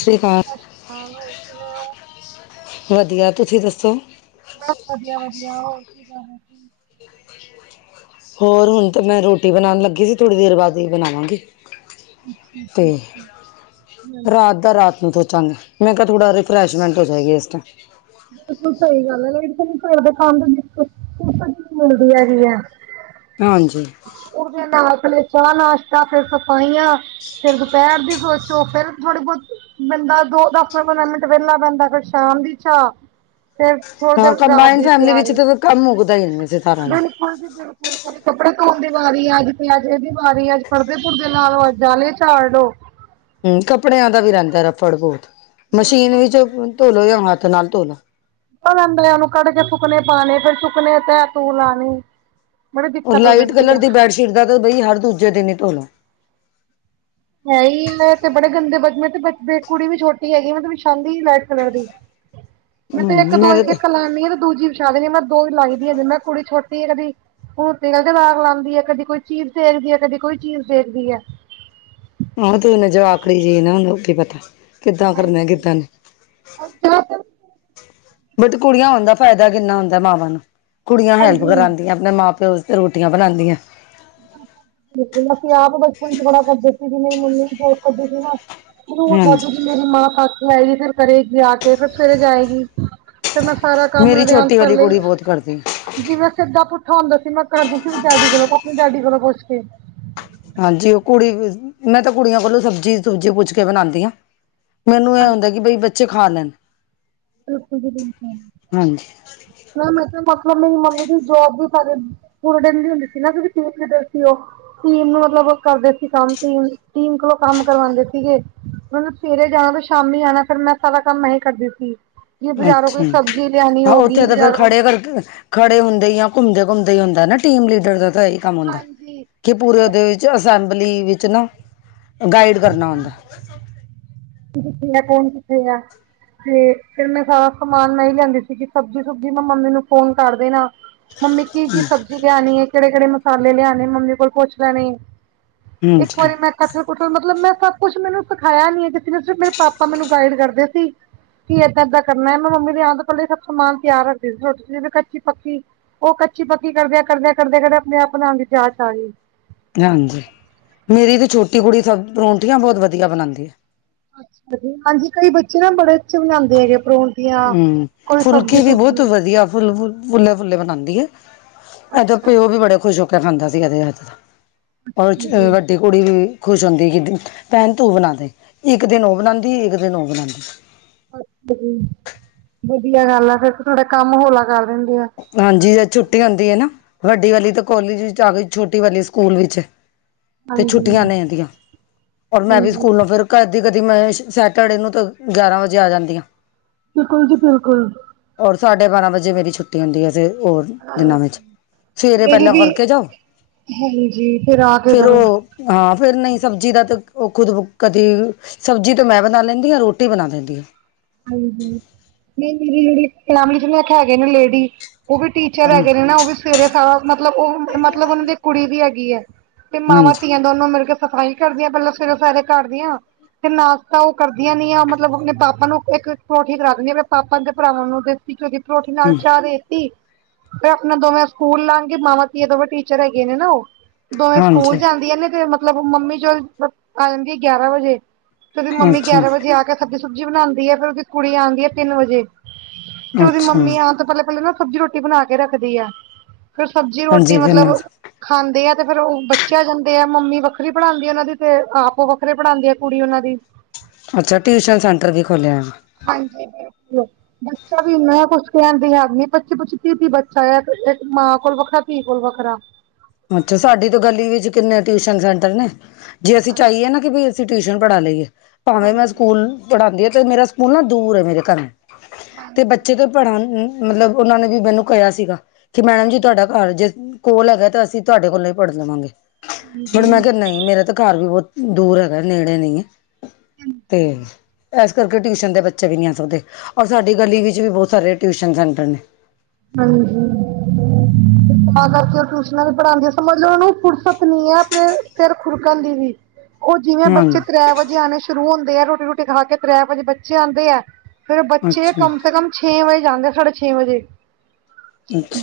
ਸਤਿ ਸ੍ਰੀ ਅਕਾਲ। ਹੈਲੋ ਕਿਵੇਂ ਹੋ? ਵਧੀਆ। ਤੁਸੀਂ ਦੱਸੋ? ਬਸ ਵਧੀਆ- ਵਧੀਆ। ਹੋਰ ਕੀ ਕਰ ਰਹੇ ਸੀ। ਹੋਰ ਹੁਣ ਤਾਂ ਮੈਂ ਰੋਟੀ ਬਣਾਉਣ ਲੱਗੀ ਸੀ। ਥੋੜ੍ਹੀ ਦੇਰ ਬਾਅਦ ਹੀ ਬਣਾਵਾਂਗੀ। ਅੱਛਾ ਤੇ ਅੱਛਾ ਅੱਛਾ। ਰਾਤ ਹਾਂਜੀ ਦਾ ਰਾਤ ਨੂੰ ਚੰਗਾ ਮੈਂ ਕਿਹਾ ਥੋੜਾ ਰਿਫਰੈਸ਼ਮੈਂਟ ਹੋ ਜਾਏਗੀ ਇਸ ਟਾਈਮ। ਬਿਲਕੁਲ ਸਹੀ ਗੱਲ ਹੈ। [unintelligible] ਘਰ ਦੇ ਕੰਮ ਵਿੱਚ ਫੁਰਸਤ ਹੀ ਨਹੀਂ ਮਿਲਦੀ ਹੈਗੀ ਹੈ। ਹਾਂਜੀ। ਉਹਦੇ ਨਾਲ ਪਹਿਲੇ ਚਾਹ ਨਾਸ਼ਤਾ, ਫੇਰ ਸਫਾਈਆਂ। ਫਰ ਦੁਪਹਿਰ ਦੀ ਸੋਚੋ। ਫਿਰ ਥੋੜੀ ਬਹੁਤ ਬੰਦਾ ਦੋ ਦਸ ਮਿੰਟ- ਪੰਦਰਾਂ ਮਿੰਟ ਵਹਲਾ ਬਹਿੰਦਾ। ਫਿਰ ਸ਼ਾਮ ਦੀ ਚਾਹ। ਫੇਰ ਥੋੜੀ ਦੇਰ ਹਾਂ ਬਾਅਦ ਰਾਤ ਕੰਬਾਈਨ ਦੀ ਫੈਮਿਲੀ ਵਿੱਚ ਤਿਆਰੀ। ਤਾਂ ਫਿਰ ਕੰਮ ਮੁੱਕਦਾ ਹੀ ਨਹੀਂ ਵੈਸੇ ਸਾਰਾ ਨੇ ਬਿਲਕੁਲ ਜੀ ਬਿਲਕੁਲ। ਕਦੇ ਕੱਪੜੇ ਧੋ। ਵਾਰੀ ਆਗੀ‌ ਅੱਜ- ਅੱਜ ਇਹ ਦੀ ਵਾਰੀ। ਅੱਜ ਪਰਦੇ ਪੁਰਦੇ ਲਾ ਲਓ‌। ਅੱਜ ਜਾਲੇ ਝਾੜ ਲੋ। ਹ ਕੱਪੜਿਆਂ ਦਾ ਵੀ ਰਹਿੰਦਾ ਰਫੜ ਬਹੁਤ। ਮਸ਼ੀਨ ਬਿਲਕੁਲ ਵਿੱਚ ਜੀ ਧੋਲੋ ਜਾਂ ਹੱਥ ਨਾਲ ਧੋਲੋ। ਅੰਦਰਲਿਆਂ ਨੂੰ ਕੱਢ ਕੇ ਸੁੱਕਨੇ ਪਾਉਣੇ। ਫਿਰ ਸੁੱਕਨੇ ਤੈ ਤੂੰ ਲਾਣੀ। ਬੜੀ ਦਿੱਕਤ ਹੋ ਜਾਂਦੀ ਐ। ਚਿਰਦਾ ਤੇ ਬਈ ਹਰ ਦੂਜੇ ਦਿਨ ਹੀ ਧੋਲਾ। ਹੈ ਹੀ ਮੈਂ ਤੇ ਬੜੇ ਗੰਦੇ ਬੱਚੇ ਤੇ ਕੁੜੀ ਵੀ ਛੋਟੀ ਹੈਗੀ। ਮੈਂ ਤੇ ਵਛਾਂਦੀ ਨਹੀਂ ਲਾਈਟ ਕਲਰ ਦੀ। [unintelligible] ਮੈਂ ਤੇ ਇੱਕ ਦੋ ਹੀ ਮੇਰੇ ਤਾਂ ਇੱਕ ਲਾਂਦੀ ਹਾਂ ਤੇ ਦੂਜੀ ਵੀ ਵਿਛਾ ਦਿੰਦੀ ਆ। ਮੈਂ ਦੋ ਵੀ ਲਾਈ ਦੀ ਆ ਜੇ ਮੈਂ ਕੁੜੀ ਛੋਟੀ ਤੇਲਦੀ। ਹੁਣ ਤੇਲ ਦੇ ਬਾਲ ਲਾਉਦੀ ਹੈ। ਕਦੇ ਕੋਈ ਚੀਜ਼ ਦੇੇਖਦੀ ਹੈ। ਕਦੇ ਕੋਈ ਚੀਜ਼ ਦੇਖਦੀ ਹੈ। ਹੁਣ ਉਹਨੂੰ ਕੀ ਜਵਾਕੜੀ ਜੀ ਨੂੰ ਹੁਣ ਉਹਨੂੰ ਕੀ ਪਤਾ। ਕਿੱਦਾਂ ਕਰਨੇ ਆ, ਹਾਂਜੀ ਕਿੱਦਾਂ ਨਹੀਂ। ਬਟ ਕੁੜੀਆਂ ਹੋਣ ਦਾ ਫਾਇਦਾ ਕਿੰਨਾ ਹੁੰਦਾ ਮਾਵਾਂ ਨੂੰ, ਕੁੜੀਆਂ ਹੈਲਪ ਹਾਂਜੀ ਕਰਾਦੀਆਂ। ਆਪਣੇ ਮਾਂ- ਪਿਓ ਵਾਸਤੇ ਰੋਟੀਆਂ ਬਣਾਉਂਦੀਆਂ। [unintelligible] ਅਸੀਂ ਆਪ ਬਚਪਨ ਚ ਬੜਾ ਕਰਦੇ ਸੀ, ਵੀ ਨਹੀਂ ਮੰਮੀ [unintelligible] [unintelligible] ਨੂੰ ਉਹਣ ਲੱਗਦਾ ਹਾਂਜੀ ਜ ਮੇਰੀ ਮਾਂ ਪਾਥ ਆਏਗੀ, ਫ਼ੇਰ ਕਰੇਵੀ ਆ ਕੇ ਫਿਰ ਸਵੇਰੇ ਜਾਏਗੀ। ਫ਼ਿਰ ਮੈਂ ਸਾਰਾ ਕੰਮ ਮੇਰੀ ਹਜੇ ਛੋਟੀ [unintelligible] ਕਰ ਵਾਲੀ ਲਈ। ਕੁੜੀ ਬਹੁਤ ਕਰਦੀ ਆ। ਜਿਵੇ ਸਿੱਧਾ ਪੁੱਠਾ ਹੁੰਦਾ ਸੀ, ਮੈਂ ਕਰ ਦਿੱਤਾ ਸੀ ਡੈਡੀ ਕੋਲੋਂ ਆਪਣੇ ਡੈਡੀ ਕੋਲੋਂ ਪੁੱਛ ਕੇ। ਹਾਂਜੀ ਉਹ ਕੁੜੀ ਮੈਂ ਤਾਂ ਕੁੜੀਆਂ ਕੋਲੋਂ, ਸਬਜ਼ੀ ਸੁਬਜੀ ਪੁੱਛ ਕੇ ਬਣਾਦੀ ਆ। ਮੈਨੂੰ ਇਹ ਹਾਂਜੀ ਹੁੰਦਾ, ਕਿ ਬਈ ਬੱਚੇ ਖਾ ਲੈਣ। ਬਿਲਕੁਲ ਜੀ ਬਿਲਕੁਲ, ਹਾਂਜੀ ਹਾਂ ਮੈਂ ਤਾਂ ਮਤਲਬ ਮੇਰੀ ਮੰਮੀ ਦੀ ਜੋਬ ਵੀ [unintelligible] ਪੂਰੇ ਦਿਨ ਦੀ ਹੁੰਦੀ ਸੀ ਨਾ, ਕਿਉੰਕਿ ਟੀਮ ਲੀਡਰ ਸੀ ਉਹ। ਟੀਮ ਨੂੰ ਮਤਲਬ ਕਰਦੇ ਸੀ ਕੰਮ, ਟੀਮ ਟੀਮ ਕੋਲੋਂ ਕੰਮ ਕਰਵਾਦੇ ਸੀਗੇ। ਉਹਨੇ ਸਵੇਰੇ ਜਾਣਾ ਤੇ ਸ਼ਾਮੀ ਆਉਣਾ, ਫੇਰ ਮੈਂ ਸਾਰਾ ਕੰਮ ਹੀ ਕਰਦੀ ਸੀ। ਜੇ ਬਾਜ਼ਾਰੋਂ ਅੱਛਾ, ਕੋਈ ਸਬਜ਼ੀ ਲਿਆਣੀ ਹਾਂ ਹੋਗੀ ਉੱਥੇ ਤਾਂ ਫੇਰ ਬਾਜ਼ਾਰੋਂ ਖੜੇ ਕਰਕੇ ਖੜੇ ਹੁੰਦੇ ਹੀ, ਜਾਂ ਘੁੰਮਦੇ- ਘੁੰਮਦੇ ਹੀ ਹੁੰਦਾ ਨਾ ਟੀਮ ਲੀਡਰ ਦਾ ਤਾਂ ਇਹੀ ਕੰਮ ਹੁੰਦਾ, ਹਾਂਜੀ ਕਿ ਪੂਰੇ ਉਹਦੇ ਤੇ ਅਸੈਂਬਲੀ ਵਿੱਚ ਨਾ, ਗਾਈਡ ਕਰਨਾ ਹੁੰਦਾ। ਕੀ ਤੇਰਾ ਫ਼ੋਨ ਕਿੱਥੇ ਆ? ਤੇ ਫਿਰ ਮੈਂ ਸਾਰਾ ਸਮਾਨ ਹੀ ਲਿਆਦੀ ਸੀਗੀ, ਸਬਜ਼ੀ ਸੁਬਜੀ ਮੈਂ ਮੰਮੀ ਨੂੰ ਫੋਨ ਕਰ ਦੇਣਾ। ਮੰਮੀ ਕੀ-ਕੀ ਸਬਜ਼ੀ ਲਿਆਣੀ ਐ, ਕਿਹੜੇ-ਕਿਹੜੇ ਮਸਾਲੇ ਲਿਆਣੇ, ਮੰਮੀ ਕੋਲ ਪੁੱਛ ਲੈਣੇ। ਇੱਕ ਹਾਂਜੀ ਵਾਰੀ ਮੈਂ ਕਠੇ-ਪੁੱਠੇ ਮਤਲਬ ਮੈਂ ਸਭ ਕੁੱਛ ਮੈਨੂੰ ਸਿਖਾਇਆ ਨੀ ਆ, ਜੇ ਸਿਰਫ ਮੇਰੇ ਪਾਪਾ ਮੈਨੂੰ ਗਾਈਡ ਕਰਦੇ ਸੀ। ਕੀ ਏਦਾਂ-ਏਦਾਂ ਕਰਨਾ ਐ, ਮੈਂ ਮੰਮੀ ਦੀ ਆਣ ਤੋਂ ਪਹਿਲਾਂ ਹੀ ਸਭ ਸਮਾਨ ਤਿਆਰ ਰੱਖਦੀ ਸੀ ਰੋਟੀ ਕੱਚੀ-ਪੱਕੀ ਉਹ ਕੱਚੀ ਪੱਕੀ ਕਰਦਿਆਂ ਕਰਦਿਆਂ ਕਰਦਿਆਂ ਕਰਦੇ ਆਪਣੇ ਆਪ ਬਣਾਣ ਦੀ ਜਾਂਚ ਆਗੀ। ਹਾਂਜੀ ਮੇਰੀ ਤੇ ਛੋਟੀ ਕੁੜੀ ਸਬ ਪਰੌਂਠੀਆਂ ਬਹੁਤ ਵਧੀਆ ਬਣਾਦੀ ਆ। ਹਾਂਜੀ ਹਾਂਜੀ ਕਈ ਬੱਚੇ ਨਾ ਬੜੇ ਅੱਛੇ ਬਣਾਦੇ ਹੈਗੇ ਆ ਪ੍ਰੌ ਹਮ ਫੁਲਕੇ ਵੀ ਬਹੁਤ ਵਧੀਆ ਫੁੱਲ ਫੁੱਲੇ-ਫੁੱਲੇ ਬਣਾਦੀ ਐ। ਇਹ ਦਾ ਅੱਛਾ ਪਿਓ ਜੀ ਵੀ ਬੜੇ ਖੁਸ਼ ਹੋ ਕੇ ਖਾਂਦਾ ਸੀ, ਏਹਦੇ ਹੱਥ ਦਾ। ਉਹ ਹਾਂਜੀ ਚ ਵੱਡੀ ਕੁੜੀ ਵੀ ਖੁਸ਼ ਹੁੰਦੀ ਕਿ ਭੈਣ ਤੂੰ ਬਣਾ ਦੇ, ਇੱਕ ਦਿਨ ਉਹ ਬਣਾਦੀ ਇੱਕ ਦਿਨ ਉਹ ਬਣਾਦੀ। ਅੱਛਾ ਜ ਵਧੀਆ ਗੱਲ ਆ, ਫੇਰ ਤਾਂ ਤੁਹਾਡਾ ਕੰਮ ਹੋਲਾ ਕਰ ਦਿੰਦੇ ਆ। ਹਾਂਜੀ ਜਦ ਛੁੱਟੀ ਆਉਂਦੀ ਐ ਨਾ, ਵੱਡੀ ਵਾਲੀ ਤਾਂ ਕੋਲਜ ਵਿੱਚ ਆ ਗਈ, ਛੋਟੀ ਵਾਲੀ ਸਕੂਲ ਵਿੱਚ। ਤੇ ਹਾਂਜੀ ਛੁੱਟੀਆਂ ਨੇ ਏਹਦੀਆਂ ਔਰ ਮੈਂ ਵੀ ਹਾਂਜੀ ਸਕੂਲੋਂ ਫਿਰ ਕਦੀ-ਕਦੀ ਮੈਂ ਸੈਟਰਡੇ ਨੂੰ ਤਾਂ ਗਿਆਰਾਂ ਵਜੇ ਆ ਜਾਂਦੀ ਆ। ਬਿਲਕੁਲ ਜੀ ਬਿਲਕੁਲ। ਔਰ ਸਾਡੇ ਬਾਰਾਂ ਵਜੇ ਮੇਰੀ ਛੁੱਟੀ ਹੁੰਦੀ ਐ, ਫ਼ਿਰ ਔਰ ਦਿਨਾਂ ਵਿੱਚ। ਸਵੇਰੇ ਮੇਰੀ ਪਹਿਲਾਂ ਵੀ ਕਰਕੇ ਜਾਓ, ਹਾਂਜੀ ਫਿਰ ਆ ਕੇ ਫ਼ਿਰ ਕਰੋ ਉਹ ਹਾਂ ਫ਼ਿਰ ਨਹੀਂ ਸਬਜ਼ੀ ਦਾ ਤੇ ਉਹ ਖੁਦ ਕਦੀ ਸਬਜ਼ੀ ਤੇ ਮੈਂ ਬਣਾ ਲੈਂਦੀ ਆ, ਰੋਟੀ ਬਣਾ ਦੇਂਦੀ ਆ। ਹਾਂਜੀ ਨਹੀਂ ਦੀਦੀ ਜਿਹੜੇ ਕਲਾਮੜੀ ਚ ਨੀ ਇੱਕ ਹੈਗੇ ਨੇ ਲੇਡੀ। ਉਹ ਵੀ ਟੀਚਰ ਹੈਗੇ ਨੇ ਨਾ, ਉਹ ਵੀ ਸਵੇਰੇ ਸਾ ਮਤਲਬ ਉਹ ਮਤਲਬ ਉਹਨਾਂ ਦੀ ਕੁੜੀ ਵੀ ਹੈਗੀ ਐ। ਤੇ ਹਾਂਜੀ ਮਾਵਾਂ-ਧੀਆਂ ਦੋਨੋ ਮਿਲ ਕੇ ਸਫ਼ਾਈ ਕਰਦੀਆਂ ਪਹਿਲਾਂ ਸਵੇਰੇ-ਸਵੇਰੇ ਘਰ ਦੀਆਂ ਤੇ ਨਾਸ਼ਤਾ ਉਹ ਕਰਦੀਆਂ ਨੀ ਆ ਮਤਲਬ ਆਪਣੇ ਪਾਪਾ ਨੂੰ ਇੱਕ ਪਰੌਠੀ ਫੜਾ ਦੇਂਦੀ ਆ ਆਪਣੇ ਪਾਪਾ ਤੇ ਭਰਾਵਾਂ ਨੂੰ ਦੇਸੀ ਘਿਉ ਦੀ ਪਰੌਠੀ ਨਾਲ ਹਮ ਚਾਹ ਦੇਤੀ ਫਿਰ ਆਪਣੇ ਦੋਵੇਂ ਸਕੂਲ ਲਾਗੇ, ਮਾਮਾ-ਧੀਆਂ ਦੋਵੇਂ ਟੀਚਰ ਹੈਗੇ ਨੇ ਨਾ ਉਹ। ਦੋਵੇਂ ਸਕੂਲ ਹਾਂਜੀ ਜਾਂਦੀਆਂ ਨੇ ਤੇ ਮਤਲਬ ਮੰਮੀ ਚਲ ਆ ਜਾਂਦੀ ਬ ਗਿਆਰਾਂ ਵਜੇ। ਫਿਰ ਉਹਦੀ ਮੰਮੀ ਅੱਛਾ ਗਿਆਰਾਂ ਵਜੇ ਆ ਕੇ ਸਬਜ਼ੀ ਸੁਬਜ਼ੀ ਬਣਾਦੀ ਐ, ਫੇਰ ਉਹਦੀ ਕੁੜੀ ਆਂਦੀ ਐ ਤਿੰਨ ਵਜੇ ਤੇ ਉਹਦੀ ਅੱਛਾ ਮੰਮੀ ਆਣ ਤੋਂ ਪਹਿਲੇ ਪਹਿਲੇ ਨਾ ਸਬਜ਼ੀ ਰੋਟੀ ਬਣਾ ਕੇ ਰੱਖਦੀ ਆ। ਫਿਰ ਸਬਜ਼ੀ ਰੋਟੀ ਹਾਂਜੀ ਕਿੰਨਾ ਮਤਲਬ- ਖਾਂਦੇ ਆ ਤੇ ਫ਼ਿਰ ਉਹ ਬੱਚੇ ਜਾਂਦੇ ਆ, ਮੰਮੀ ਵੱਖਰੀ ਪੜ੍ਹਾਦੀ ਆ ਉਹਨਾਂ ਦੀ ਤੇ ਆਪ ਉਹ ਵੱਖਰੇ ਪੜ੍ਹਾਦੀ ਆ ਕੁੜੀ ਉਹਨਾਂ ਦੀ। ਅੱਛਾ, ਟਿਊਸ਼ਨ ਸੈਂਟਰ ਵੀ ਖੋਲ੍ਹਿਆ। ਹਾਂਜੀ, ਬਿਲਕੁਲ। ਬੱਚਾ ਵੀ ਮੈਂ ਕੁਛ ਕਹਿਣ ਦੀ ਆ ਪਚੀ ਪਚੀ ਤੀਹ ਤੀਹ ਬੱਚਾ ਇੱਕ ਮਾਂ ਕੋਲ ਵੱਖਰਾ ਇਕ ਧੀ ਕੋਲ ਵੱਖਰਾ। ਅੱਛਾ ਸਾਡੀ ਤੇ ਗਲੀ ਵਿੱਚ ਕਿੰਨੇ ਟਿਊਸ਼ਨ ਸੈਂਟਰ ਨੇ, ਜੇ ਅਸੀਂ ਹਾਂਜੀ ਚਾਹੀਏ ਨਾ ਕਿ ਵੀ ਅਸੀਂ ਟਿਊਸ਼ਨ ਪੜ੍ਹਾ ਲਈਏ ਭਾਵੇਂ ਮੈਂ ਸਕੂਲ ਪੜ੍ਹਾਉਂਦੀ ਤੇ ਮੇਰਾ ਸਕੂਲ ਨਾ ਦੂਰ ਹੈ ਮੇਰੇ ਘਰ ਨੂੰ ਤੇ ਬੱਚੇ ਦੇ ਪੜ੍ਹਾ ਮਤਲਬ ਉਹਨਾਂ ਨੇ ਵੀ ਮੈਨੂੰ ਕਿਹਾ ਸੀਗਾ ਕਿ ਭੈਣ ਜੀ ਤੁਹਾਡਾ ਘਰ ਜੇ ਕੋਲ ਹੈਗਾ ਅਸੀਂ ਤੁਹਾਡੇ ਕੋਲ ਹੀ ਪੜ੍ਹ ਲਵਾਂਗੇ। ਪਰ ਹਾਂਜੀ-ਹਾਂਜੀ, ਮੈਂ ਕਿਹਾ ਨਹੀਂ ਮੇਰਾ ਤੇ ਘਰ ਵੀ ਬਹੁਤ ਦੂਰ ਹੈਗਾ ਨੇੜੇ ਨਹੀਂ ਹੈ ਤੇ ਐਸ ਇਸ ਕਰਕੇ ਟਿਊਸ਼ਨ ਦੇ ਬੱਚੇ ਵੀ ਨਹੀਂ ਆ ਸਕਦੇ, ਔਰ ਸਾਡੀ ਗਲੀ ਵਿੱਚ ਵੀ ਬਹੁਤ ਸਾਰੇ ਟਿਊਸ਼ਨ ਸੈਂਟਰ ਨੇ ਹਾਂਜੀ, ਤਾਂ ਕਰਕੇ ਟਿਊਸ਼ਨਾਂ ਨੂੰ ਪੜ੍ਹਾਉਂਦੇ ਸਮਝ ਲਓ ਉਹਨੂੰ ਫ਼ੁਰਸਤ ਨਹੀਂ ਆਪਣੇ ਸੇਰ ਖੁੜਕਣ ਦੀ ਵੀ ਉਹ ਜਿਵੇਂ ਬੱਚੇ ਹਾਂਜੀ ਤ੍ਰੈ ਵਜੇ ਆਉਣੇ ਸ਼ੁਰੂ ਹੁੰਦੇ ਆ ਰੋਟੀ ਰੋਟੀ ਖਾ ਕੇ ਤ੍ਰੈ ਵਜੇ ਬੱਚੇ ਆਂਦੇ ਆ ਫੇਰ ਬੱਚੇ ਅੱਛਾ ਕਮ ਸੇ ਕਮ ਛੇ ਵਜੇ ਜਾਂਦੇ ਸਾਢੇ ਛੇ ਵਜੇ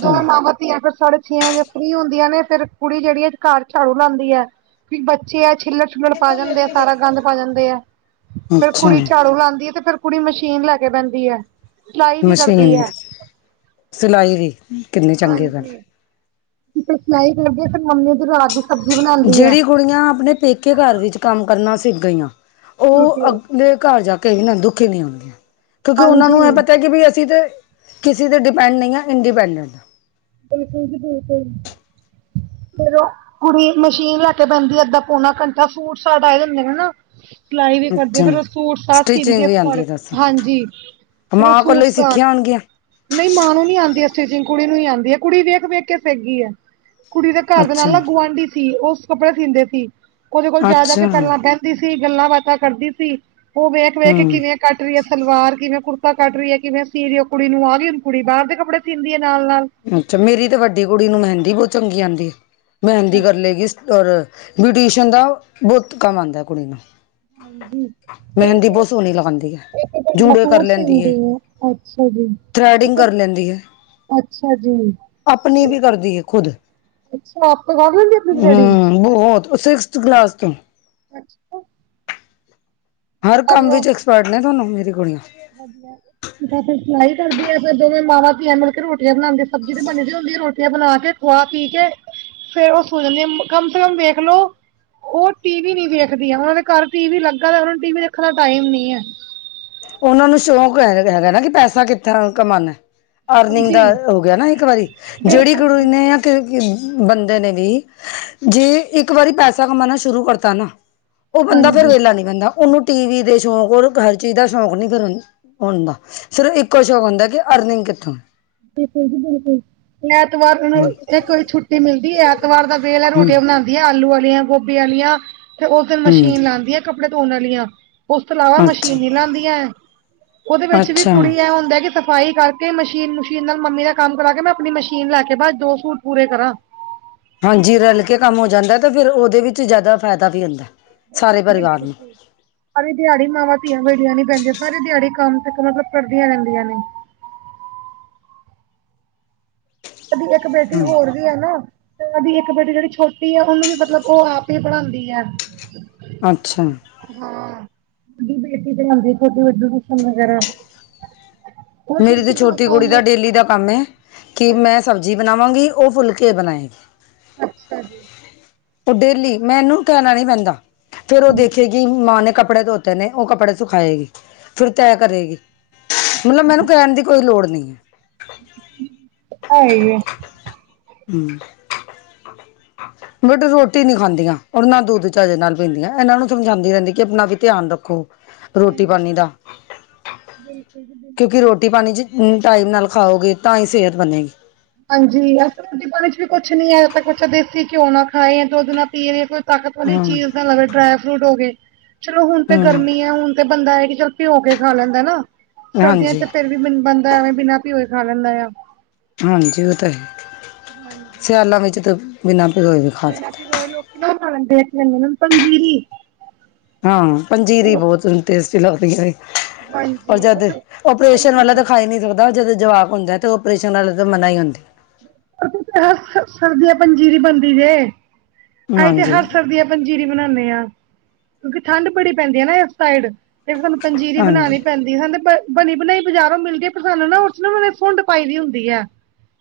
ਦੋ ਮਾਵਾਂ ਧੀਆਂ ਬਸ ਸਾਡੇ ਛੇ ਵਜੇ ਫਰੀ ਹੁੰਦੀਆਂ ਨੇ ਫੇਰ ਕੁੜੀ ਜਿਹੜੀ ਘਰ ਝਾੜੂ ਲਾਉਂਦੀ ਹੈ ਕਿਉਂਕਿ ਬੱਚੇ ਆ ਛਿੱਲਰ ਛਿਲੜ ਪਾ ਜਾਂਦੇ ਆ ਸਾਰਾ ਗੰਦ ਪਾ ਜਾਂਦੇ ਆ ਫਿਰ ਅੱਛਾ ਕੁੜੀ ਝਾੜੂ ਲਾਉਦੀ ਹੈ ਤੇ ਫੇਰ ਕੁੜੀ ਮਸ਼ੀਨ ਲੈ ਕੇ ਵਹਿੰਦੀ ਹੈ ਸਿਲਾਈ ਵੀ ਕਰਦੀ ਮਸ਼ੀਨ ਐ ਸਿਲਾਈ ਵੀ ਕਿੰਨੇ ਚੰਗੇ ਵੈ ਕਿਤੇ ਸਲਾਈ ਕਰਦੀ ਆ ਫੇਰ ਮੰਮੀ ਵੀ ਰਾਤ ਦੀ ਸਬਜ਼ੀ ਬਣਾਉਂਦੀ ਐ ਜਿਹੜੀ ਕੁੜੀਆਂ ਆਪਣੇ ਪੇਕੇ ਘਰ ਵਿੱਚ ਕੰਮ ਕਰਨਾ ਸਿੱਖ ਗਈਆਂ ਉਹ ਬਿਲਕੁਲ। ਅੱਗਲੇ ਘਰ ਜਾ ਕਈ ਨਾ ਦੁਖੀ ਨੀ ਹੁੰਦੀ ਕਿਉਂਕਿ ਉਹਨਾਂ ਹਾਂਜੀ। ਨੂੰ ਏਹ ਪਤਾ ਕਿ ਵੀ ਅਸੀਂ ਤੇ ਕਿਸੇ 'ਤੇ ਡਿਪੈਂਡ ਨਹੀਂ ਆ ਇੰਡੀਪੈਂਡੈਂਟ ਹਾਂ ਬਿਲਕੁਲ ਜੀ ਬਿਲਕੁਲ ਫੇਰ ਓ ਕੁੜੀ ਮਸ਼ੀਨ ਲੈ ਕੇ ਬਹਿੰਦੀ ਅੱਧਾ ਪੌਣਾ ਘੰਟਾ ਸੂਟ ਸਾਟ ਆਏ ਹੁੰਦੇ ਆ ਨਾ ਸਿਲਾਈ ਵੀ ਹਾਂ ਕਰਦੀ ਅੱਛਾ ਫੇਰ ਉਹ ਸੂਟ ਸਾਟ ਸਿੰਦੀ ਸਟਿਚਿੰਗ ਆ ਵੀ ਆਉਂਦੀ ਸਾਰੇ ਹੈ? ਦੱਸ ਹਾਂਜੀ ਫਿਰ ਉਹ ਮਾਂ ਸੂਟ ਕੋਲੋਂ ਸਾਟ ਸਿੱਖੀਆਂ ਹੋਣਗੀਆਂ ਨਹੀਂ ਮਾਂ ਨੂੰ ਨੀ ਆਉਂਦੀ ਸਟਿਚਿੰਗ ਕੁੜੀ ਨੂੰ ਹੀ ਆਂਦੀ ਹੈ ਕੁੜੀ ਵੇਖ ਵੇਖ ਕੇ ਸਿੱਖ ਗਈ ਹੈ ਕੁੜੀ ਦੇ ਘਰ ਦੇ ਨਾਲ ਅੱਛਾ ਨਾ ਗੁਆਂਢੀ ਸੀ ਉਹ ਕੱਪੜੇ ਸੀਂਦੇ ਸੀ ਉਹਦੇ ਕੋਲ ਜਾ ਜਾ ਕੇ ਅੱਛਾ ਪਹਿਲਾਂ ਬਹਿ ਸਿੰਦੀ ਸੀ ਗੱਲਾਂ ਬਾਤਾਂ ਕਰਦੀ ਸੀ ਉਹ ਵੇਖ ਵੇਖ ਹੂੰ ਕਿਵੇਂ ਕੱਟ ਰਹੀ ਹੈ ਸਲਵਾਰ ਕਿਵੇਂ ਕੁੜਤਾ ਕੱਟ ਰਹੀ ਹੈ ਕਿਵੇਂ ਸੀ ਰਹੀ ਕੁੜੀ ਨੂੰ ਆ ਗਈ ਹੁਣ ਕੁੜੀ ਬਾਹਰ ਦੇ ਕੱਪੜੇ ਸੀਂਦੀ ਹੈ ਨਾਲ-ਨਾਲ ਅੱਛਾ ਮੇਰੀ ਤੇ ਵੱਡੀ ਕੁੜੀ ਨੂੰ ਮਹਿੰਦੀ ਬਹੁਤ ਚੰਗੀ ਆਉਂਦੀ ਮਹਿੰਦੀ ਕਰ ਅੱਛਾ। ਲਏਗੀ ਔਰ ਬਿਊਟੇਸ਼ਨ ਦਾ ਬਹੁਤ ਕੰਮ ਆਂਦਾ ਕੁੜੀ ਨੂੰ ਹਾਂਜੀ ਮਹਿੰਦੀ ਬਹੁਤ ਸੋਹਣੀ ਲਗਾਉਂਦੀ ਏ ਕੀਤੇ ਤੁਹਾਡਾ ਸੂਟ ਸੀਂਦੀ ਏ ਅੱਛਾ ਜੀ ਥਰੈਡਿੰਗ ਕਿਤੇ ਕਰ ਲੈਂਦੀ ਹੈ ਅੱਛਾ ਜੀ ਆਪਣੀ ਵੀ ਕਰਦੀ ਏ ਖੁਦ ਅੱਛਾ ਆਪ ਕਰ ਲੈਂਦੀ ਆਪਣੀ ਥਰੈਡਿੰਗ। ਹੂੰਮ ਬਹੁਤ ਓ ਸਿਕਸ ਕਲਾਸ ਤੋਂ ਅੱਛਾ ਹਰ ਕੰਮ ਵਿੱਚ ਐਕਸਪਰਟ ਨੇ ਦੋਨੋਂ ਮੇਰੀ ਕੁੜੀਆਂ ਅੱਛਾ ਜੀ ਜਾਂ ਫਿਰ ਸਿਲਾਈ ਕਰਦੇ ਆ ਫੇਰ ਦੋਵੇਂ ਮਾਵਾਂ ਧੀਆਂ ਮਿਲ ਕੇ ਰੋਟੀਆਂ ਬਣਾਉਂਦੇ ਸਬਜ਼ੀ ਤੇ ਬਣੀ ਹੁੰਦੀ ਏ ਰੋਟੀਆਂ ਬਣਾ ਕੇ ਖਾ ਪੀ ਕੇ ਫਿਰ ਉਹ ਸੋ ਜਾਂਦੀਆਂ ਕਮ ਸੇ ਕਮ ਵੇਖਲੋ ਉਹ ਟੀ ਵੀ ਨੀ ਦੇਖਦੀਆਂ ਉਹਨਾ ਦੇ ਘਰ ਟੀ ਵੀ ਲੱਗਾ ਤਾਂ ਹੈ ਉਹਨਾ ਨੂੰ ਟੀ ਵੀ ਦੇਖਣ ਦਾ ਟਾਈਮ ਨਹੀਂ ਹੈ ਓਨਾਂ ਨੂੰ ਸ਼ੌਂਕ ਹੈਗਾ, ਹੈਗਾ ਨਾ ਕਿ ਪੈਸਾ ਕਿੱਦਾਂ ਕਮਾਨੈ। ਅਰਨਿੰਗ ਦਾ ਹਾਂਜੀ ਹੋ ਗੇਆ ਨਾ ਇੱਕ ਵਾਰੀ, ਜੇੜੀ ਬਿਲਕੁਲ ਕੁੜੀ ਨੇ ਬਿਲਕੁਲ ਆਕੇ ਬੰਦੇ ਨੇ ਦੀ, ਜੇ ਇੱਕ ਵਾਰੀ ਪੈਸਾ ਕਮਾਨਾ ਸ਼ੁਰੂ ਕਰਤਾ ਨਾ ਓ ਬੰਦਾ ਫੇਰ ਹਾਂਜੀ ਵੈਲਾ ਨੀ ਬੈਂਦਾ, ਓਨੂੰ ਟੀ ਵੀ ਦੇ ਸ਼ੌਕ, ਓਨੂ ਹਰ ਚੀਜ ਦਾ ਸ਼ੌਕ ਨੀ ਫੇਰ ਹੁਨ ਹੁੰਦਾ, ਸਿਰਫ ਇੱਕੋ ਸ਼ੌਕ ਹੁੰਦੈ ਕਿ ਅਰਨਿੰਗ ਕਿੱਥੋਂ ਐ। ਬਿਲਕੁਲ ਜੀ ਬਿਲਕੁਲ। ਐਤਵਾਰ ਨੂੰ ਹਮ ਇੱਕ ਛੁੱਟੀ ਮਿਲਦੀ ਏ, ਐਤਵਾਰ ਦਾ ਵੇਲ ਐ ਹਮ ਰੋਟੀਆਂ ਬਨਾਨ ਆਲੂ ਵਾਲੀਆਂ, ਗੋਬੀ ਆਲੀਆਂ ਤੇ ਓ ਫਿਰ ਹਮ ਮਸ਼ੀਨ ਲਾਂਦੀਆਂ ਕੱਪੜੇ ਧੋਣ ਅਲੀਆਂ। ਉਸ ਤੋਂ ਇਲਾਵਾ ਅੱਛਾ ਮਸ਼ੀਨੀ ਨੀ ਲਾਂਦੀਆਂ ਐ, ਓਦੇ ਵਿੱਚ ਵੀ ਅੱਛਾ ਕੁੜੀ ਐ ਹੁੰਦੈ ਕਿ ਸਬ ਸਫਾਈ ਕਾਰਕੇ ਮਸ਼ੀਨ-ਮਸ਼ੀਨ ਨਾਲ ਮੰਮੀ ਦਾ ਕਾੰਮ ਕਰਾ ਕੇ, ਮੈਂ ਅਪਨੀ ਮਸ਼ੀਨ ਲਾਕੇ ਬਾੱਸ ਦੋ ਸੂਟ ਪੂਰੇ ਕਰਾਂ। ਹਾਂਜੀ, ਰਲ ਕੇ ਕਾੰਮ ਹੋ ਜਾਂਦੈ, ਤੇ ਫਿਰ ਓਦੇ ਵਿੱਚ ਜਾਦਾ ਫੈਦਾ ਵੀ ਹੁੰਦੈ। ਬਿਲਕੁਲ ਜੀ ਬਿਲਕੁਲ। ਸਾਰੀ ਦੇਹਾੜੀ ਮਾਵਾਂ-ਧੀਆਂ ਵੇਲੀਆਂ ਨੀ ਬੈਂਦੀਆਂ, ਸਾਰੀ ਦੇਹਾੜੀ ਕਾੰਮ ਤੇ ਮਤਲਬ ਕਰਦੀਆਂ ਰੈਂਦੀਆਂ ਨੇ। ਏਦੀ ਏੱਕ ਬੇਟੀ ਹੂੰ ਹੋਰ ਵੀ ਹੈ ਨਾ, ਤੇ ਓਦੀ ਇੱਕ ਬੇਟੀ ਜੇੜੀ ਛੋਟੀ ਐ, ਓਨੂੰ ਵੀ ਮਤਲਬ ਓ ਆਪ ਈ ਪੜਾਂਦੀ ਐ। ਅੱਛਾ। ਹਾਂ, ਵੱਡੀ ਬੇਟੀ ਤੇ ਲਾਂਦੀ ਫਿਰਦੀ ਏ, ਅੱਗੇ ਟਿਊਸ਼ਨ ਵਗੈਰਾ। ਉਹ ਮੇਰੀ ਤੇ ਕੋਲੋਂ ਛੋਟੀ ਕੁੜੀ ਕੰਮ ਦਾ ਡੇਲੀ ਦਾ ਕਾੰਮ ਏ, ਕਿ ਮੈਂ ਹਾਂਜੀ ਸਬਜ਼ੀ ਬਨਾਵਾਂਗੀ ਓ ਫੁਲਕੇ ਬਨਾਏਗੀ। ਅੱਛਾ ਜੀ। ਤੇ ਡੇਲੀ ਮੈਂਨੂੰ ਕੈਨਾ ਨੀ ਪੈਂਦਾ, ਫੇਰ ਓ ਦੇਖੇਗੀ, ਮਾਂ ਨੇ ਕੱਪੜੇ ਧੋਤ ਤੇ ਨੇ, ਓ ਕੱਪੜੇ ਸੁਖਾਏਗੀ, ਫਿਰ ਤੈਅ ਕਰੇਗੀ, ਮਤਲਬ ਮੈਨੂੰ ਕਹਿਣ ਦੀ ਕੋਈ ਲੋੜ ਨਈ ਐ। ਆਈ ਏ ਹੂੰ। ਬੱਟ ਰੋਟੀ ਨੀ ਖਾਂਦੀਆਂ, ਔਰ ਨਾ ਦੁੱਧ ਚਾੱਜ ਨਾਲ ਪੀਂਦੀਆਂ, ਐਨਾਂ ਨੂੰ ਸਮਝਾਂਦੀ ਰੈਂਦੀ ਕਿ ਅਪਨਾ ਵੀ ਧੇਆਨ ਰੱਖੋ। ਰੋਟੀ ਪਾਨੀ ਹਾਂਜੀ ਦਾ, ਬਿਲਕੁਲ ਜੀ ਕਿਉਂਕਿ ਬਿਲਕੁਲ ਰੋਟੀ-ਪਾਨੀ ਚ ਹੂੰ ਟਾਈਮ ਨਾਲ ਖਾਓਗੇ ਤਾਂ ਈ ਸੇਹਤ ਬੱਨੇਗੀ। ਹਾਂਜੀ, ਐਸੀ ਰੋਟੀ-ਪਾਨੀ ਚ ਵੀ ਕੁੱਛ ਨੀ ਐ, ਤਾ ਕੁੱਛ ਦੇਸੀ ਘੇਓ ਨਾ ਖਾਏ ਯਾ ਦੁੱਧ ਨਾ ਪੀਵੇ, ਕੁੱ ਤਾਕਤ ਵਾਲੀ ਹੂੰ, ਚੀਜ ਨਾ ਲਵੇ, ਡਰਾਏ ਫਰੂਟ ਹੋਗੇ ਚਲੋ ਹੁਨ ਤੇ ਹੂੰ, ਗਰਮੀ ਏ, ਹੁਨ ਤੇ ਬੰਦਾ ਐ ਕਿ ਚੱਲ ਭੇਓ ਕੇ ਖਾ ਲੈਂਦਾ ਨਾ, ਸਰਦੀਆਂ ਹਾਂਜੀ, ਤੇ ਫਿਰ ਵੀ ਬਨ ਬੰਦਾ ਐਵੇ ਬਿਨਾ ਭਿਓਏ ਖਾ ਲੈਂਦਾ ਆ। ਹਾਂਜੀ, ਓ ਤਾ ਹੈ, ਸਿਆਲਾਂ ਵਿੱਚ ਤੇ ਬਿਨਾ ਭਿਓਏ ਬਿਨਾ ਭਿਗੋਏ ਲੋਕੀ ਨਾ ਓ ਖਾ ਲੈਂਦੇ ਐ, [unintelligible] ਪੰਜੀਰੀ। ਹਾਂ, ਪੰਜੀਰੀ ਬੋਤ ਟੇਸਟੀ ਲੱਗਦੀ ਏ। ਔਰ ਜਦ ਓਪਰੇਸ਼ਨ ਵਾਲੇ ਤਾ ਖਾ ਨੀ ਸਕਦੇ। ਬਾ ਜਦੋਂ ਜਵਾਕ ਹੁੰਦੈ, ਤੇ ਓ ਔਪਓਰੇਸ਼ਨ ਆਲੇ ਤੇ ਮੱਨਾ ਈ ਹੁੰਦੈ। ਅਸੀ ਤੇ ਹਰ ਸ ਸਰਦੀਆਂ ਪੰਜੀਰੀ ਬਨਦੀ ਜੇ, ਅਈ ਤੇ ਹਾਂਜੀ, ਹਰ ਸਰਦੀਆਂ ਪੰਜੀਰੀ ਬਨਾਨੇ ਆਂ ਕਿਉਂਕਿ ਠਾੰਡ ਬੜੀ ਪੈਂਦੀ ਏ ਨਾ, ਇਸ ਸਾਈਡ। ਫੇਰ ਸਾਨੂੰ ਪੰਜੀਰੀ ਹਾਂਜੀ। ਬਨਾਨੀ ਪੈਂਦੀ, ਹਨਾ ਪੈ ਬਨੀ ਬਨਾਈ ਬਜ਼ਾਰੋਂ ਮਿਲਦੀ ਏ, ਪਰ ਸਾਨੂੰ ਨਾ ਉਚ ਨਾ ਓਨੇ ਸੁੰਡ ਪਾਈ ਦੀ ਹੁੰਦੀ ਐ।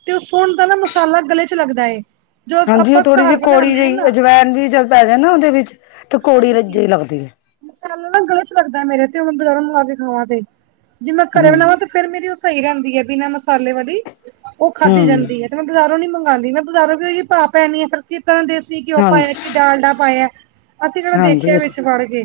ਤੇ ਓ ਸੁੰਡ ਦਾ ਨਾ ਮਸਾਲਾ ਗਲੇ ਚ ਲੱਗਦਾ ਏ। ਜੋ ਹਾਂਜੀ, ਓ ਆਪਾਂ ਥੋੜੀ ਘਰ ਜੀ ਕੋੜੀ ਬਣਾਉਂਦੇ ਹਾਂ ਜਈ, ਨਾ ਅਜਵੈਨ ਵੀ ਜਦ ਪੈ ਜਾਏ ਨਾ ਓਦੇ ਵਿੱਚ ਤੇ ਕੋੜੀ ਲ ਜੇਈ ਲੱਗਦੀ ਏ। ਮਸਾਲਾ ਨਾ ਗਲੇ ਚ ਲੱਗਦੈ ਮੇਰੇ ਤੇ ਹੁਨ ਬਜ਼ਾਰੋ ਮੰਗਾ ਕੇ ਖਾਵਾਂ ਤੇ, ਜੇ ਮੈਂ ਘਰੇ ਹੂੰ, ਬਨਾਵਾਂ ਤੇ ਫੇਰ ਮੇਰੀ ਓ ਸਈ ਰੈਂਦੀ ਏ, ਬਿਨਾਂ ਮਸਾਲੇ ਵਾਲੀ, ਓ ਖਾੱਦੀ ਹੂੰ, ਜਾਂਦੀ ਏ। ਤੇ ਮੈਂ ਬਾਜ਼ਾਰੋਂ ਨੀ ਮੰਗਾਦੀ ਮੈਂ ਬਜ਼ਾਰੋਂ ਵੀ ਓਈ ਡਾਅ ਪੈਨੀ ਏ, ਫੇਰ ਕਿਤਾ ਦੇਸੀ ਘੇਉ ਹਾਂਜੀ, ਪਾਏਐ ਕਿ ਡਾਲਡਾ ਪਾਏਐ, ਅਸੀ ਕੈੜਾ ਹਾਂਜੀ ਦੇਖੇਐ ਉਹ ਤੇ ਵਿੱਚ ਵਾੜ ਕੇ।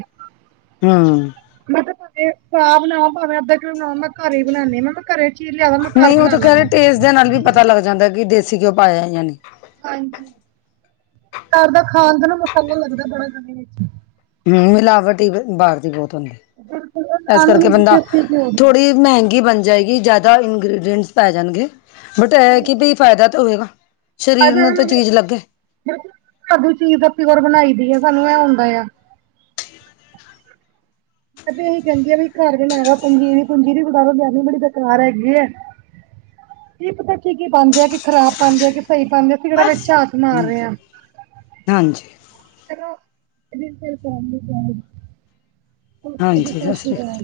ਹੂੰ। ਮੈਂ ਕੇਆ ਭਾਵੇਂ ਪਾ ਬਨਾਵਾਂ, ਭਾਵੇਂ ਅੱਧਾ ਕਿਲੋਂ ਬਨਾਵਾਂ, ਮੈਂ ਘਰੇ ਈ ਬਨਾਨੀ, ਮੈਂ ਤ ਘਰੇ ਚੀਜ ਲੇਆਦੋ, ਮੈਂ ਘਾਰ ਬਨਾ ਲਾਂਗੀ। ਜਾ ਨਾਲ ਵੀ ਪਤਾ ਲਾੱਗ ਜਾਂਦੈ ਕਿ ਦੇਸੀ ਘੇਓ ਪਾਏਆ ਯਾ ਨਈ। ਹਾਂਜੀ, ਘਾਰ ਦਾ ਖਾਨ ਦਾ ਨਾ ਮਸਾਲਾ ਲੱਗਦਾ ਬੜਾ ਗਲੇ ਇਚ। ਹੂੰ, ਮਿਲਾਵਟ ਈ ਬਾਰ ਦੀ ਬੋਤ ਹੁੰਦੀ, ਬਿਲਕੁਲ ਐਸ ਖਾਣੂ ਕਾਰਕੇ ਨਹੀਂ ਬੰਦਾ, ਦਿੱਤੇ ਸੀ ਘਿਓ ਦੀ ਥੋੜੀ ਮੈਹੰਗ ਗੀ ਬਾੱਨ ਜਾਏਗੀ, ਜਾਦਾ ਇੰਗ੍ਰਡੀਂਟੇਂਸ ਪੈ ਜਾਨਗੇ ਬਟ ਐ, ਐ ਕਿ ਬਈ ਫੈਦਾ ਤੇ ਹੋਏਗਾ। ਸਰੀਰ ਨੂੰ ਅਗਰ ਤਾਂ ਚੀਜ਼ ਲੱਗੇ। [unintelligible] ਘਾਰ ਦੀ ਚੀਜ ਤਾਂ ਪੇਓਰ ਬਨਾਈ ਦੀ ਆ, ਸਾਨੂੰ ਐ ਹੁੰਦਾ ਆ। ਮੈਂ ਤੇ ਐਈ ਕੈਂਦੀ ਆ ਵੀ ਘਾਰ ਬਨਾ ਲਾ ਪੰਜੀਰੀ-ਪੰਜੀਰੀ ਬਜਾਰੋ ਲੇਆਂਨੀ, ਬੜੀ ਬੇਕਾਰ ਹੈਗੀ ਐ। ਕੀ ਪਤਾ ਕੀ-ਕੀ ਪਾਂਦੇ ਆ ਕੀ ਖਰਾਬ ਪਾਂਦੇ ਆ, ਕਿ ਸਈ ਪਾਂਦੇ ਆ, ਅਸੀ ਕੈੜਾ ਵਿੱਚ ਆ ਮਾਰ ਹੂੰ, ਰਹੇ ਹਾਂਜੀ। [inaudible] ਓਕੇ ਜੀ ਹਾਂਜੀ, ਸਤਿ ਸ਼੍ਰੀ ਸਸ਼੍ਰੀ ਅਕਾਲ ਕਾਲ।